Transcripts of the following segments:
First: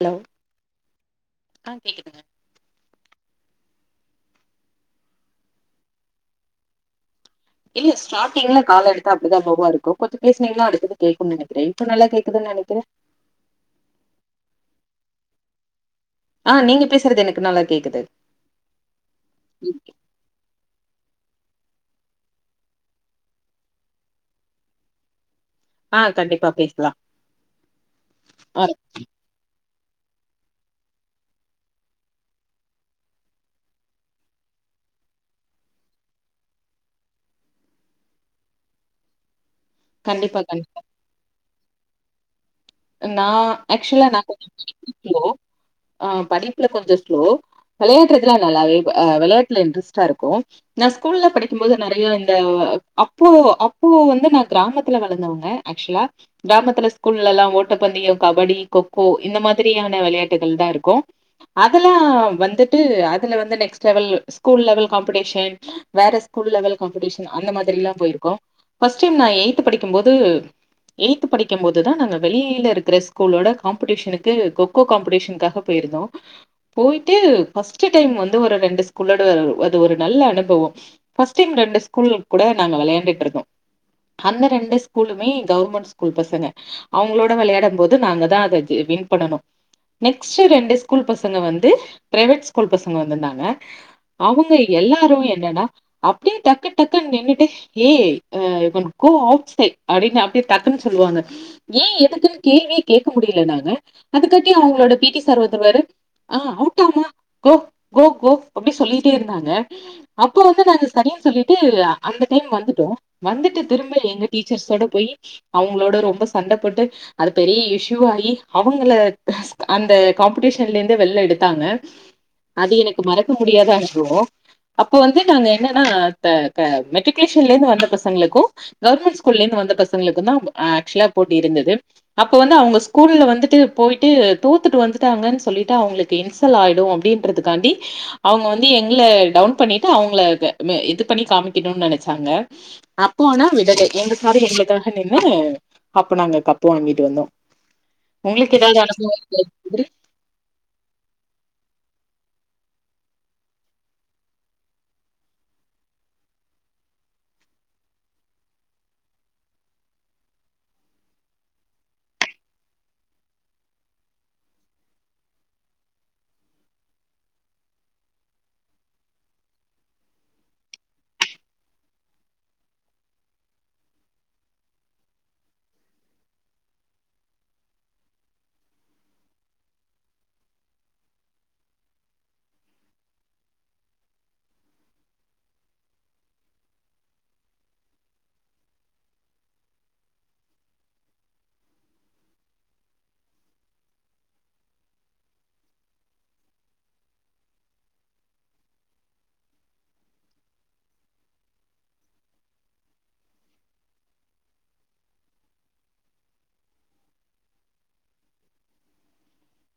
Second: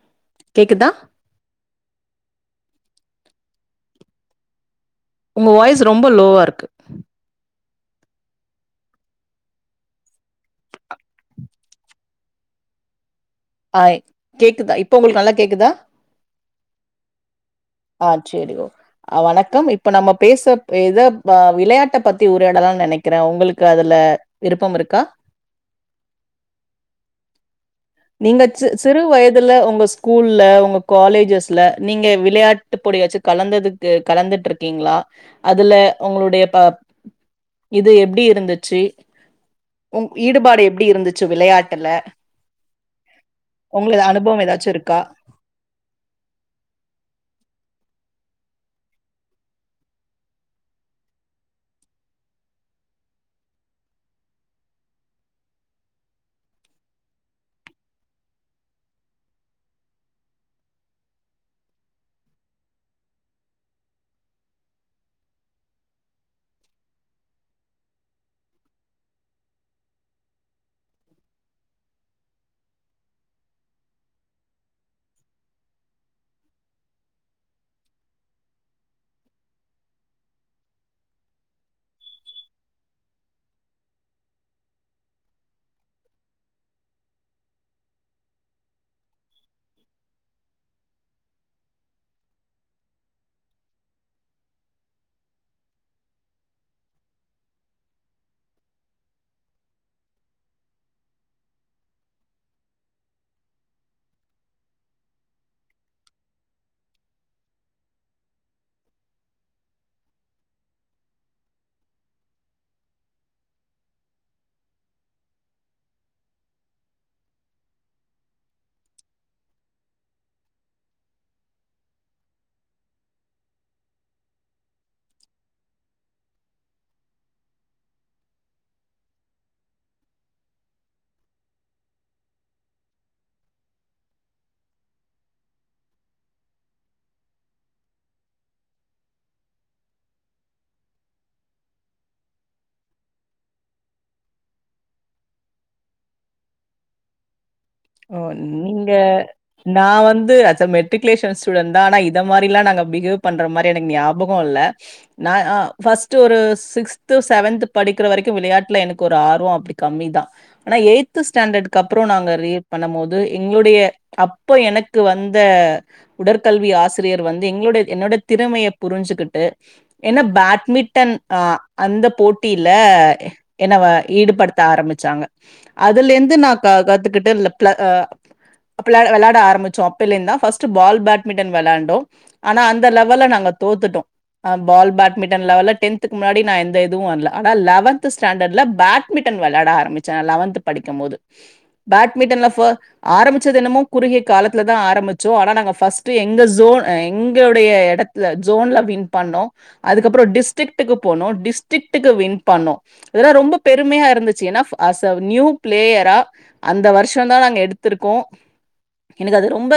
Hello கேக்குதா ஆ கேக்குதுங்க உங்க வாய்ஸ் ரொம்ப லோவா இருக்கு இல்ல ஸ்டார்டிங்ல கால் எடுத்தா அப்படிதா லோவா இருக்கு கொஞ்சோ பேசுனீங்கனா அடுத்தது கேக்குன் நினைக்கிற இப்ப நல்லா கேக்குதுன் நனைக்கிற ஆய் கேக்குதா இப்ப உங்களுக்கு நல்லா கேக்குதா ஆ நீங்க பேசுறது எனக்கு நல்லா கேக்குது ஆ சேரி ஓக் வணக்கம் இப்ப நம்ம பேச இதோ விளையாட்ட பத்தி உரையடலான் நனைக்கிற உங்களுக்கு அதுல விருப்பம் இருக்கா ஆ கண்டிப்பா பேசலா நீங்க ஆ சி சிறு வயதுல ஒங்க ஸ்கூல்ல உங்க காலேஜஸ்ல நீங்க விளையாட்டு பொடியாச்சு கலந்ததுக்கு கலந்துட்டு இருக்கீங்ளா அதுல உங்களுடைய ப இது எப்டி இருந்துச்சி உங் கண்டிப்பா ஈடுபாடு கண்டிப்பா எப்டி இருந்துச்சு விளையாட்டுல நா உங்களுக்கு அக்சுவலா நா அனுபவம் கொஞ்சோ ஏதாச்சு வெரி வெரி இருக்கா ஸ்லோ ஆ படிப்புல கொஞ்சோ ஸ்லோ விளையாட்டுறதுலா நல்லாவே விளையாட்டுல இன்ட்ரஸ்டா இருக்கு நா ஸ்கூல்ல படிக்கும் போது நறையா இந்த அப்போ அப்போ வந்து நா கிராமத்துல வளந்தவங்க அக்சுலா கிராமத்துல ஸ்கூல்லல்லா ஓ ஓட்டப்பந்தயம் கபடி கொக்கோ இந்த மாதிரியான விளையாட்டுகள் தா இருக்கு அதெல்லா வந்துட்டு அதுல வந்து next level school level competition வேற ஸ்கூல் லெவல் காம்படிஷன் அந்த மாதிரி எல்லா போயிருக்கோம் ஃபர்ஸ்ட் டைம் நா எயித் படிக்கும் போது எயி்த் படிக்கும் போது தா நாங்க வெளியயே ளில இருக்கிற ஸ்கூலோட காம்படிஷனுக்கு கொக்கோ காம்படிஷனுக்காக போயிருந்தோ போயிட்டு ஃபர்ஸ்ட் டைம் வந்து ஒரு ரெண்டு ஸ்கூல்லோட அது ஒரு நல்ல அனுபவம் ஃபர்ஸ் டைம் ரெண்டு ஸ்கூல் கூட நாங்க விளையாண்டுட்டு இருந்தோ அந்த ரெண்டு ஸ்கூலுமே கவர்மெண்ட் ஸ்கூல் பசங்க அவங்களோ விளையாடும் போது நாங்க தா அத வின் பண்ணனு நெக்ஸ்ட் ரெண்டு ஸ்கூல் பசங்க வந்து பிரைவேட் ஸ்கூல் பசங்க வந்திருந்தாங்க அவங்க எல்லாரு என்னனா அப்டியே டக்கு டக்குன் நின்னுட்டு ஏ கோ அவுட் சைட் அப்டின் டக்குன் சொல்லுவாங்க ஏ எதுக் குன் கேள்வியே கேட்க முடியல நாங்க அது காட்டி அவங்களோட பி டி சார் வந்துருவாரு ஆ அவுட்டாம்மா கோ கோ கோ அப்டி சொல்லிட்டே இருந்தாங்க அப்பற வந்து நாங்க சரின் சொல்லிட்டு அந்த டைம் வந்துட்டோ வந்துட்டு திரும்ப எங்க டீச்சர்ஸோட போய் அவங்களோட ரொம்ப சண்ட போட்டு அது பெரிய இஷ்யூ ஆகி அவங்கள அந்த காம்படிஷன்ல இருந்து வெளில எடுத்தாங்க அது எனக்கு மறக்க முடியாதா அனுபவ அப்ப வந்து நாங்க என்னன்னா த க மெட்ரிகுலேஷன்ல இருந்து வந்த பசங்களுக்கு கவர்மெண்ட் ஸ்கூல்ல இருந்து வந்த பசங்களுக்கு தா ஆக்சுவலா போட்டி இருந்தது அப்ப வந்து அவங்க ஸ்கூல்ல வந்துட்டு போயிட்டு தோத்துட்டு வந்துட்டாங்கன் சொல்லிட்டு அவங்களுக்கு இன் சல் ஆயிடும் அப்டின்றதுக்காண்டி அவங்க வந்து எங்கள டவுன் பண்ணிட்டு அவங்க இது பண்ணி காமிக்கணு நெனச்சாங்க அப்போ ஆனா விடல எங்க சார் எங்களுக்காக நின்னு அப்பு நாங்க கப்பு வாங்கிட்டு வந்தோ ஓ உங்களுக்கு ஏதாவது நீங்க அனுபவம் இருக்கு? நா வந்து மெட்ரிகுலேஷன் ஸ்டூடண்ட் தா ஆனா இத மாரிலா நாங்க பிஹேவ் பண்ற மாரி எனக்கு ஞாபகம் இல்ல நா ஃபர்ஸ்ட் ஒரு சிக்ஸ்து செவன்த் படிக்கிற வரைக்கு விளையாட்டுல எனக்கு ஒரு ஆர்வம் அப்படி கம்மிதா ஆனா எயி்த் ஸ்டாண்டர்டுக் அப்புறம் நாங்க பண்ணும்போது எங்களுடைய அப்ப எனக்கு வந்த உடற்கல்வி ஆசிரியர் வந்து எங்களோட என்னோட திறமைய புரிஞ்சுகிட்டு என்ன பேட்மிண்டன் அந்த போட்டில என்ன வ ஈடுபடுத்த ஆரம்பிச்சாங்க அதுல இருந்து நான் க கத்துக்கிட்டு ள வெளையாட ஆரம்பிச்சோ அப்பலந்து தா ஃபர்ஸ்ட் பால் பேட்மிண்டன் வெளாண்டோ ஆனா அந்த லெவல நாங்க தோத்துட்டோ பால் பேட்மிண்டன் லெவல டென்துக்கு முன்னாடி நா எந்த எதுவு வரல ஆனா லெவன்த் ஸாண்டர்ட்ல பேட் பேட்மிடன் வெளையாட ஆரம்பிச்சே நா லெவன்த் படிக்கும் போது பேட்மிண்டன்ல ஃப ஆரம்பிச்சது என்னமோ குறுகிய காலத்துல தா ஆரம்பிச்சோ ஆனா நாங்கஃபஸ்ட் எங்க ஜோன் எங்களுடைய எடத் த ஜோன்ல வின் பண்ணோ அதுக்கப்பற டிஸ்டரிக்டுக்கு போனோ டிஸ்டரிக்டுக்கு வின் பண்ணோ இதெல்லா ரொம்ப பெருமையா இருந்துச்சு ஏனா அஸ் அ நியூ பிளேயரா அந்த வருஷ ஷந்தா நாங்க எடுத்திருக்கோ எனக்கு அது ரொம்ப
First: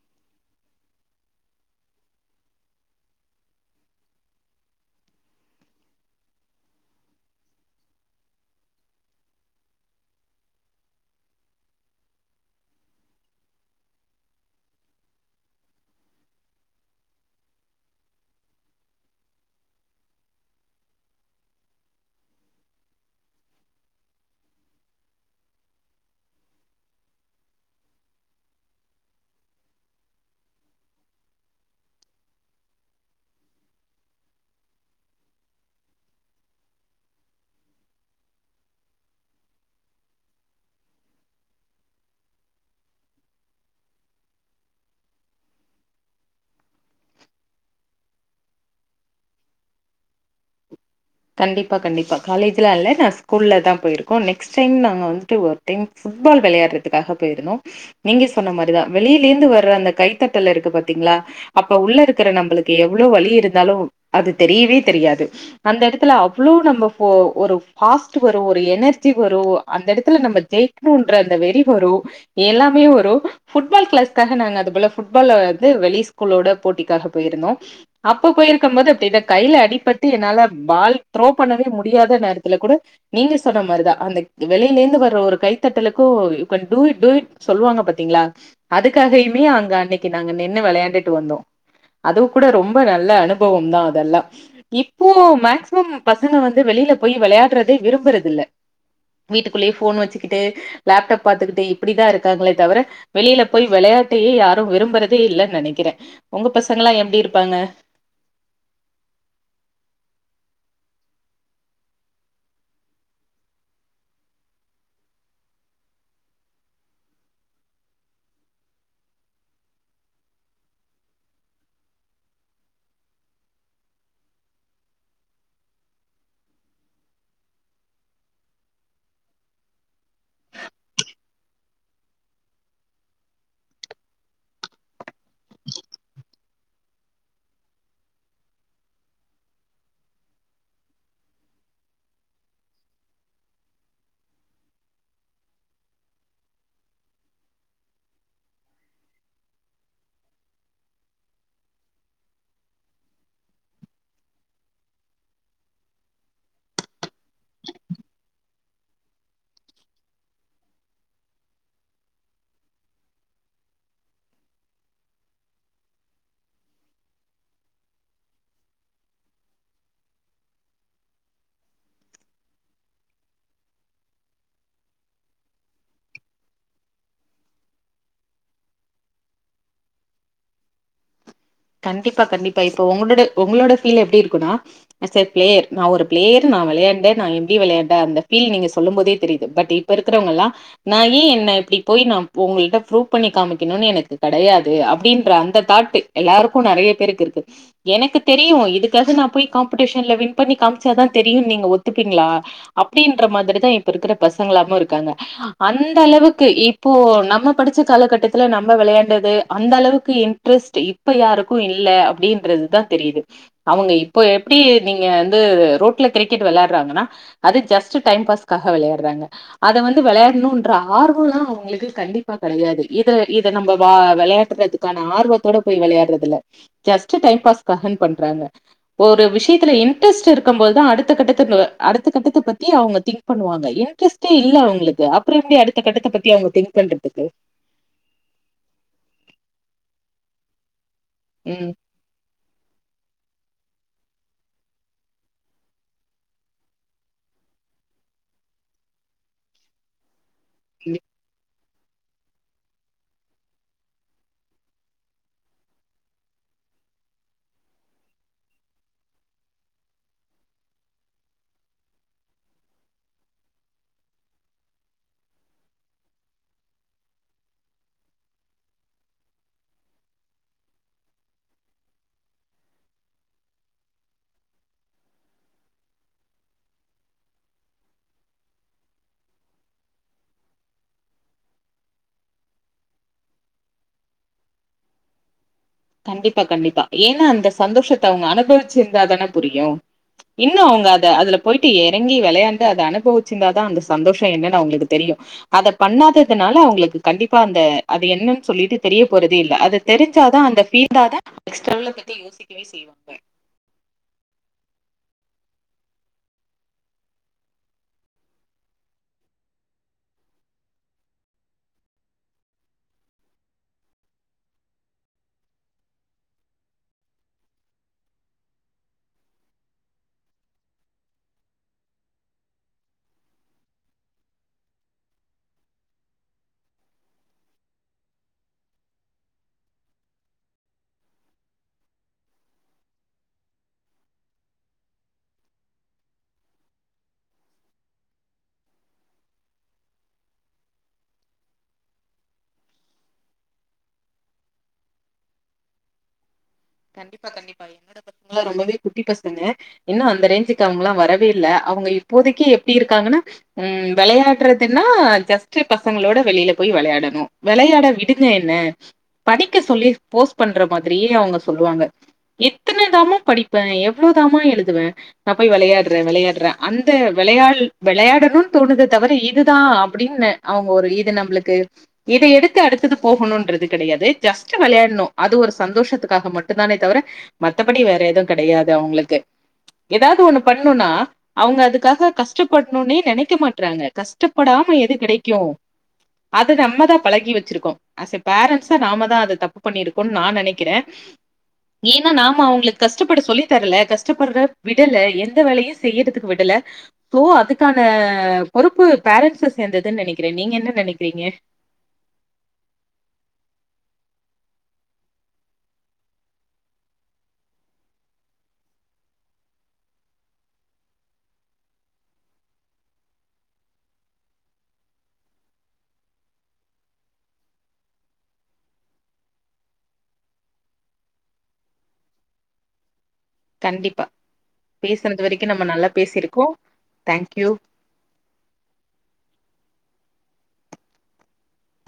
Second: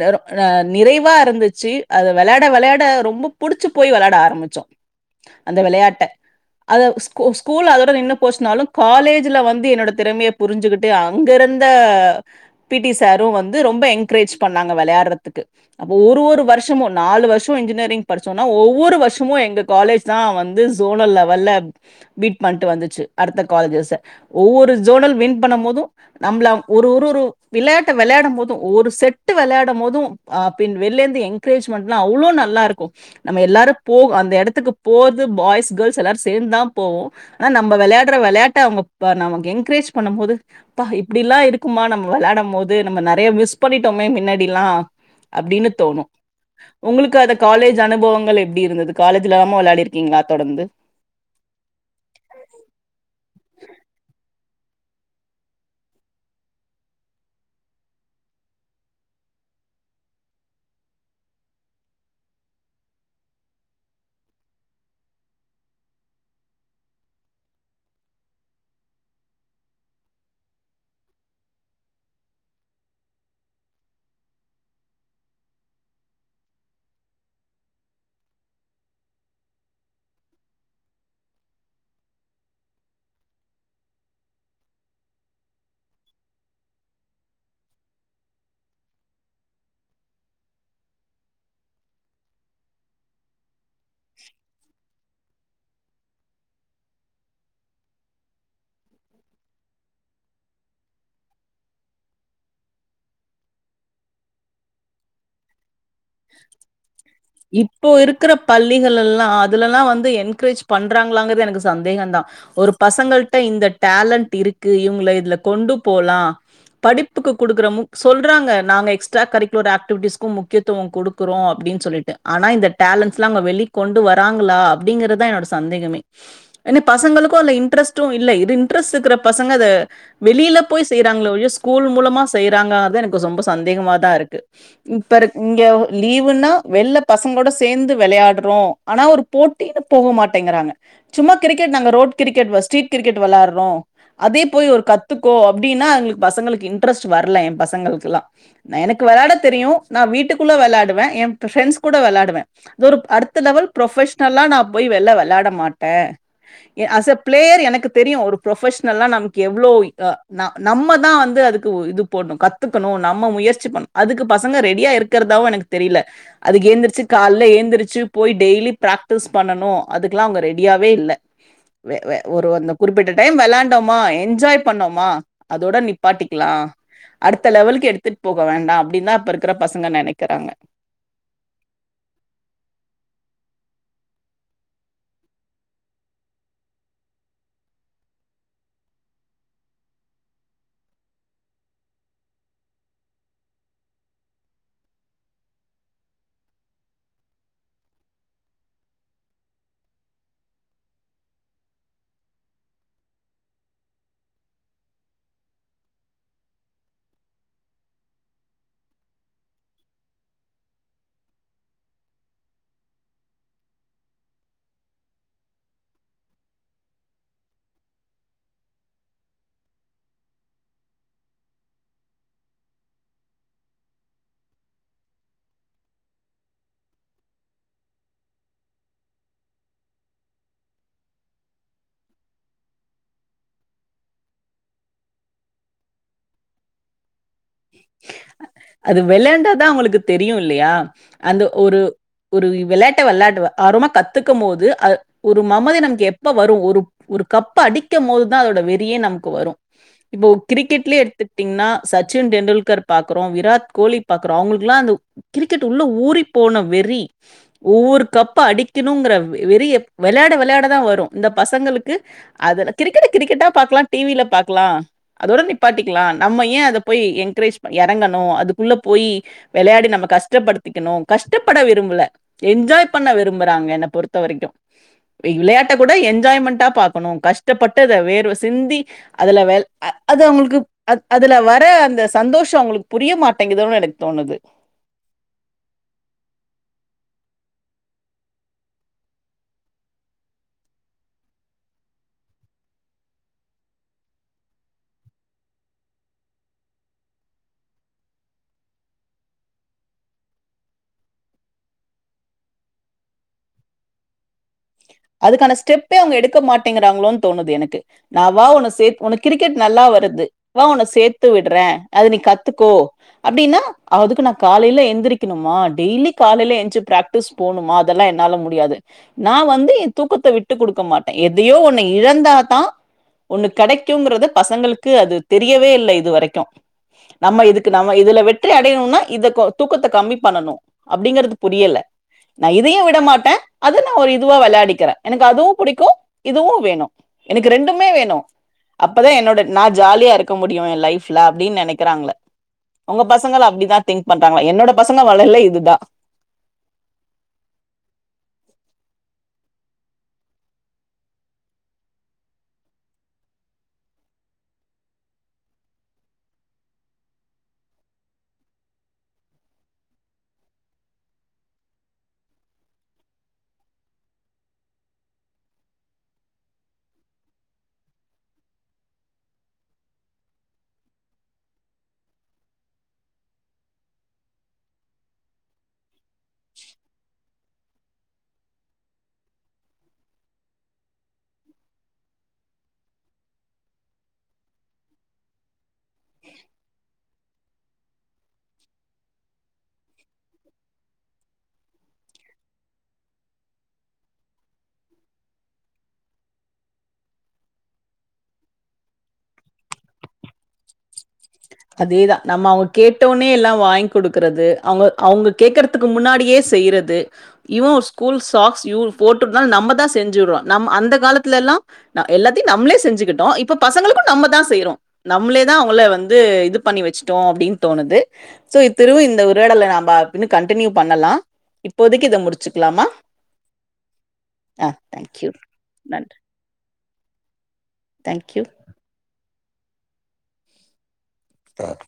நர ந நிறைவா இருந்துச்சு அத வெளையாட வெளையாட ரொம்ப புடிச்சு போயி வெளையாட ஆரம்பிச்சோ அந்த வெளையாட்ட அத ஸ்கூ ஸ்கூல் அதோட நின்னு போச்சுனாலு காலேஜ்ல வந்து என்னோட திறமைய புரிஞ்சுகிட்டு அங்க இருந்த பீட்டீ சாரு வந்து ரொம்ப என்கரேஜ் பண்ணாங்க வெளையாட்றதுக்கு அப்ப ஒரு ஒரு வர்ஷமு நாலு வர்ஷோ இன்ஜினியரிங் படிச்சோன்னா ஒவ்வொரு வர்ஷமு எங்க காலேஜ் தா வந்து சோனல் லெவல்ல வின் பண்ட்டு வந்துச்சு அடுத்த காலேஜஸ்ஸ ஒவ்வொரு ஜோனல் வின் பண்ணம்போது நம்ள ஒரு ஊரு விளாட்ட வெளாடும்போது ஒரு செட்டு வெளாடும்போது அ பின் வெள்ளேந்து எ என்க்ரேஜ்மன்ட்லா அவ்ளோ நல்லார்க்கு நம்ம எல்லாரு போ அந்த எடத்துக்கு போது பாய்ஸ் கேர்ள்ஸ் எல்லாரு சேந்து தா போவோ ஆனா நம்ப வெளையாட்ற வெளையாட்ட அவுங்க ப நமக் என்க்ரேஜ் பண்ணும்போது ப்பா இப்டிலா இருக்குமா நம்ம வெள்ளாடம்போது நம்ம நிறைய மிஸ் பண்ணிட்டோமே மின்னாடிலா அப்டின்னு தோணு உங்குளுக்கு அது காலேஜ் அனுபவங்கள் எப்டி இருந்துது காலேஜ்லாமா வெளாடிருக்கீங்களா தொடர்ந்து கண்டிப்பா கண்டிப்பா காலேஜ்லா இல்ல நா ஸ்கூல்ல தா போயிருக்கோ நெக்ஸ்ட் டைம் நாங்க வந்துட்டு ஒர்க் டிம் ஃபுட்பால் வெளயாட்றதுக்காக போயிருந்தோ நீங்க சொன்ன மாரிதா வெளிலேந்து வர்ற அந்த கைத்தட்டல் இருக்கு பாத்தீங்ளா அப்ப உள்ள இருக்குற நம்புளுக்கு எவ்ளோ வலி இருந்தாலு அது தெரியவே தெரியாது அந்த எடத் த்துல அவ்ளோ நம்ப ப்போ ஒரு ஃபாஸ்ட் வரு ஒரு எனர்ஜி வரு அந்த எடத்துல நம்ம ஜெய் ப்போன்ற அந்த வெறி வரு எல்லாமே வரு ஃபுட்பால் கிளாஸ்காக நாங்க அது போல ஃபுட்பால் வந்து வெளி ஸ்கூலோட போட்டிக்காக பேயிருந்தோ அப்ப போயிருக்கும்போது அப்டி தா கைல அடிப்பட்டு என்னால பால் த்ரோ பண்ணவே முடியாத நேரத்துல கூட நீங்க சொன்ன மாரிதா அந்த வெளிலேந்து வர்ற ஒரு கைத்தட்டலுக்கு க you can do it do it சொல்வாங்க பாத்தீங்ளா அதுக்காகையுமே அங்க அன்னைக்கி நாங்க நின்னு வெளையாண்டுட்டு வந்தோ அதுவு கூட ரொம்ப நல்ல அனுபவம் தா அதெல்லா இப்போ மேக்ஸ் கும் பசங்க வந்து வெளில போய் வெளயாடுறதே விரும்புறது இல்ல வீட்டுக்குள்ளே ஃபோன் வச்சுக்கிட்டு லேப்டாப் பாத்துக்கிட்டு இப்டிதா இருக்காங்களே தவர வெளில போயி வெளயாட்டையே யாரு விரும்புறதே இல்லன்னு நெனைக்கிறே உங்க பசங்கல்லா எப்டி இருப்பாங்க க்கு ற பள்ளிகளலா அதுலல்லா வந்து என்க்கரேஜ் பண்றாங்களாங்றது எனக்கு சந்தேகந்தா ஒரு பசங்கள்ட்ட இந்த டேலண்ட் இருக்கு இவுங்கள இதுல கொண்டு போலா படிப்புக்கு குடுக்கற முக் சொல்றாங்க நாங்க எக்ஸ்ட்ரா கரிக்குலர் ஆக்டிவிட்டிஸ்க்கு முக்கியத் துவோ குடுக்குறோ அப்டின்னு சொல்லிட்டு ஆனா இந்த டேலண்ட்ஸ்லா அங்க வெளிக் கொண்டு வராங்ளா அப்டிங்கறதா என்னோட சந்தேகமே ஏன பசங்களுக்கு அதுல இன்ட்ரஸ்ட்டு இல்ல இது இன்ட்ரஸ்ட் இருக்குற பசங்க அத வெளில போய் செய்றாங்ளே ஒழிய ஸ்கூல் மூலமா செய்றாங்களாங்றது எனக்கு ரொம்ப சந்தேகமாதா இருக்கு இப்பருக் இங்க லீவுன்னா வெள்ள பசங்களோட சேந்து வெளயாட்றோ ஆனா ஒரு போட் டின்னு போக மாட்டேங்குறாங்க சும்மா கிரிக்கெட் நாங்க ரோட் கிரிக்கெட் ஸ்ட்ரீட் கிரிக்கெட் வெள்ளாட்றோ அதே போயி ஒரு கத்துக்கோ அப்டின்னா எங் பசங்களுக்கு இன்ட்ரெஸ்ட் வர்ல ஏன் பசங்களுக்குலா ன எனக்கு வெளாட தெரியு நா வீட்டுக்குள்ள வெளாடுவே ஏன் ஃப்ரெண்ட்ஸ் கூட வெளாடுவே அது ஒரு அடுத்த லெவல் ப்ரொஃபஷனல்லா நா போயி வெள்ள வெள்ளாட மாட்டே ஏ அஸ் அ பிளேயர் எனக்கு தெரியு ஒரு ப்ரொஃபஷனல்லா நமக்கு எவ்ளோ இங்க நா நம்ம தா வந்து அதுக்கு இது போட்ணு கத்துக்கணு நம்ம முயற்சி பண்ணு அதுக்கு பசங்க ரெடி டியா இருக்குறதாவு எனக்கு தெரில அதுக்கு ஏந்திரிச்சு கால்ல ஏந்திரிச்சு போயி டெய்லி பிராக்டிஸ் பண்ணனு அதுக்லா அவுங்க ரெடியாவே இல்ல வே வ ஒரு அந்த குறிப்பிட்ட டைம் வெள்ளாண்டோமா என்ஜாய் பண்ணோமா அதோட நிப்பாட்டிக்லா அடுத்த லெவலுக்கு எடுத்துட் போக வேண்டா அப்டின் தா இப்பருக் க்குற பசங்க நெனைக்கறாங்க கண்டிப்பா கண்டிப்பா இப்ப ஒங்கடோட ஒங்களோட ஃபீல் எப்டி இருக்குனா அஸ் அ ப்ளேயர் நா ஒரு ப்ளேயர் நா விளையாண்ட நா எப்புடி விளையாண்ட அந்த ஃபீல் நீங்க சொல்லும் போதே தெரியுது பட் இட் இப்ப இருக்குறவுங்கல்லாம் நா ஏன் என்ன இப்படி போய் நா உங்கள்ட்ட ப்ரூவ் பண்ணி காமிக்கணும்னு எனக்கு கிடையாது அப்படின்ற அந்த தாட்டு எல்லாருக்கும் நிறைய பேருக்கு இருக்கு எனக்கு தெரியும் இதுக்காக நான் போய் காம்படிஷன்ல வின் பண்ணி காமிச்சாதான் தெரியும்னு நீங்க ஒத்துப்பீங்களா அப்படின்ற மாதிரிதான் இப்ப இருக்குற பசங்களாமு இருக்காங்க அந்த அளவுக்கு இப்போ நம்ம படிச்ச காலகட்டத்துல நம்ம விளையாண்டது அந்த அளவுக்கு டிவிஸ்ட் இப்ப யாருக்கும் இல்ல அப்படின்றது தான் தெரியுது அவுங்க இப்போ எப்படி நீங்க வந்து ரோட்ல கிரிக்கெட் விளையாடுறாங்கன்னா அது ஜஸ்ட் டைம் பாஸ்காக விளையாடுறாங்க அதை வந்து விளையாடணும்ன்ற ஆர்வம்ல்லாம் அவுங்களுக்கு கண்டிப்பா கிடையாது இத இதை நம்ம வா விளையாடுறதுக்கு க்கான ஆர்வத்தோட போய் விளையாடுறதுல்ல ஜஸ் டை பாஸ்க்காக போய் பண்றாங்க ஒரு விஷயத்துல இன்ட்ரெஸ்ட் இருக்கும் போதுதான் அடுத்த கட்டத்துக்குள்ள அடுத்த கட்டத்தை பத்தி அவுங்க திங்க் பண்ணுவாங்க இன்ட்ரெஸ்ட்டே இல்ல அவுங்களுக்கு அப்புறமே அடுத்த கட்டத்த பத்தி அவுங்க திங்க் பண்றதுக்கு அது விளையாண்டாதான் அவுங்களுக்கு தெரியும் இல்லையா அந்த ம் ஒரு ஒரு விளையாட்ட விளையாண்ட்டு ஆர்வமா கத்துக்கும் போது அ ஒரு மமதி நமக்கு எப்ப வரும் ஒரு ஒரு கப்ப அடிக்கும் போதுதான் அதோட வெறியே நமக்கு வரும் இப்போ கிரிக்கெட்லயே எடுத்துக்கிட்டீங்கன்னா சச்சின் டெண்டுல்கர் பாக்குறோ விராட் கோலி பாக்குறோ அவுங்களுக்குலா அந்த கிரிக்கெட் உள்ள ஊறி போன வெறி ஒவ்வொரு கப் அடிக்கிணுங்குற வெறி வெளையாட வெளையாடதான் வரும் இந்த பசங்களுக்கு அதுல கிரிக்கெட்ட கிரிக்கெட்டா பாக்கலா டிவியில பாக்கலா அதோட நிப்பாட்டிக்கலா நம்ம ஏன் அத போய் என்க்ரேஜ் பண் எறங்கணு அதுக்குள்ள போயீ வெளையாடி நம்ம கஷ்டப்படுத்திக்கணு கஷ்டப்பட விரும்பல என்ஜாய் பண்ண விரும்புறாங்க என்ன பொறுத்த வரைக்கு விளையாட்ட கூட என்ஜாய்மெண்டா பாக்கணும் கஷ்டப்பட்டு அதை வேர்வை சிந்தி அதுல வே அது அவுங்களுக்கு அதுல வர ர்ற அந்த சந்தோஷம் அவுங்களுக்கு புரிய மாட்டேங்குது எனக்கு தோணுது கண்டிப்பா கண்டிப்பா ஏன்னா அந்த சந்தோஷத்த அவுங்க அனுபவிச்சிருந்தா தான புரியும் இன்னும் அவுங்க அதை அதுல போயிட்டு இறங்கி விளையாண்டு அதை அனுபவிச்சிருந்தாதா அந்த சந்தோஷம் என்னன்னு அவுங்களுக்கு தெரியும் அத பண்ணாததுனால அவுங்களுக்கு கண்டிப்பா அந்த அது என்னன்னு சொல்லிட்டு தெரிய போறதே இல்ல அதை தெரிஞ்சாதான் அந்த ஹீட் ஆதா ஸ்கிரில்ல பத்தி யோசிக்கவே செய்வாங்க அதுக்கான ஸ்டெப்பே அவுங்க எடுக்க மாட்டேங்கிறாங்களோன்னு தோணுது எனக்கு நா வா உன்ன சேர் உனக்கு கிரிக்கெட் நல்லா வருது வா உன்ன சேர்த்து விடுறேன் அத நீ கத்துக்கோ அப்படின்னா அதுக்கு நா காலையில எழுந்திரக்கணுமா டெய்லி காலையில எஞ்ச்சு பிராக்டி டிஸ் போனுமா அதெல்லாம் என்னால முடியாது நா வந்து தூக்கத்த விட்டு கொடுக்க மாட்டேன் எதையோ ஒண்ணு இழந்தாதான் ஒண்ணு கிடைக்கும்ங்குறது பசங்களுக்கு அது தெரியவே இல்ல இது வரைக்கும் நம்ம இதுக்கு நம்ம இதுல வெற்றி அடையணும்னா இத தூக்கத்த கம்மி பண்ணணும் அப்படிங்கிறது புரியல நா இதையும் விட மாட்டேன் அதை நா ஒரு இதுவா விளையாடி க்கிறேன் எனக்கு அதுவும் பிடிக்கும் இதுவும் வேணும் எனக்கு ரெண்டுமே வேணும் அப்பதா என்னோட நான் ஜாலியா இருக்க முடியும் என் லைப்ல அப்படின்னு நினைக்கிறாங்க உங்க பசங்களா அப்படிதான் திங்க் பண்றாங்களா என்னோட பசங்க வளர்ல இதுதான் கண்டிப்பா கண்டிப்பா என்னோட பசங்களா ரொம்பவே குட்டி பசங்க இன்னு அந்த ரேஞ்சுக்கு அவங்கல்லா வரவே இல்ல அவுங்க இப்போதைக்கு எப்டி இருக்காங்கனா ம் வெளையாட்றதுனா ஜஸ்ட் பசங்களோட வெளியில போய் வெளையாடனு வெளையாட விடுங்க என்ன படிக்க சொல்லி போஸ் பண்ற மாதிரியே அவுங்க சொல்லுவாங்க எத்தன தாம்மா படிப்பே எவ்ளே தாம்மா எழுதுவே நா போய் வெளையாட்றே வெளையாட்றே அந்த வெளையாள் வெளையாடணுன் தோணுதே தவர இதுதா அப்டின்னு அவுங்க ஒரு இது நம்பளுக்கு இத எடுத்து அடுத்தது போகணுன்றது கெடையாது ஜஸ்ட் வெளையாட்ணு அது ஒரு சந்தோஷத்து க்காக மட்டு தானே தவர மத்தபடி வேற எது கெடையாது அவுங்களுக்கு ஏதாவது ஒண்ணு பண்ணுனா அவுங்க அதுக்காக கஷ்டப்பட்ணுனே நெனைக்க மாட்றாங்க கஷ்டப்படாம எது கெடைக்கு அது நம்ம தா பழகி வச்சிருக்கோ ஆஸ பேரண்ஸா நாம தா அது தப்பு பண்ணிருக்கோன் நா நெனக்கிறே [inaudible] ஏனா நாம அவுங்களுக்கு கஷ்டப்பட சொல்லி தரல கஷ்டப்பட்ற விடல எந்த வேலையு செய்யறதுக்கு விடல சோ அதுக்கான பொறுப்பு பேரண்ட்ஸ சேந்ததுன் நெனக்கிறே நீங்க என்ன நெனக்கிறீங்க அதேதா நம்ம அவுங்க கேட்டவோனே எல்லா வாய்ங் குடுக்கறது அவுங்க அவுங்க கேக்கறத் துக்கு முன்னாடியே செய்யிறது இவ ஒரு ஸ்கூல் சாக்ஸ் யூ போட்டுட் தா நம்ம தா செஞ்சுட்றோ நமா அந்த காலத்துல எல்லா ந எல்லாத்தியு நம்ளே செஞ்சுக்கிட்டோ இப்ப பசங்களுக்கு நம்ம தா செய்றோ நம்ளே தா அவுங்கள வந் து இது பண்ணி வச்சிட்டோ அப்டின் தோணுது சோ இ திருவி இந்த உரையாடல நம்ப அப்பினு கன்டினியூ பண்ணலா இப்போதைக்கு இத முடிச்சுக்கலாமா கண்டிப்பா ஆ தேங்க் பேசனது யூ. வரைக்கு நம்ம நல்லா நன்றி. பேசிருக்கோ தேங்க்யூ தேங்க் யூ ஸ்டாட்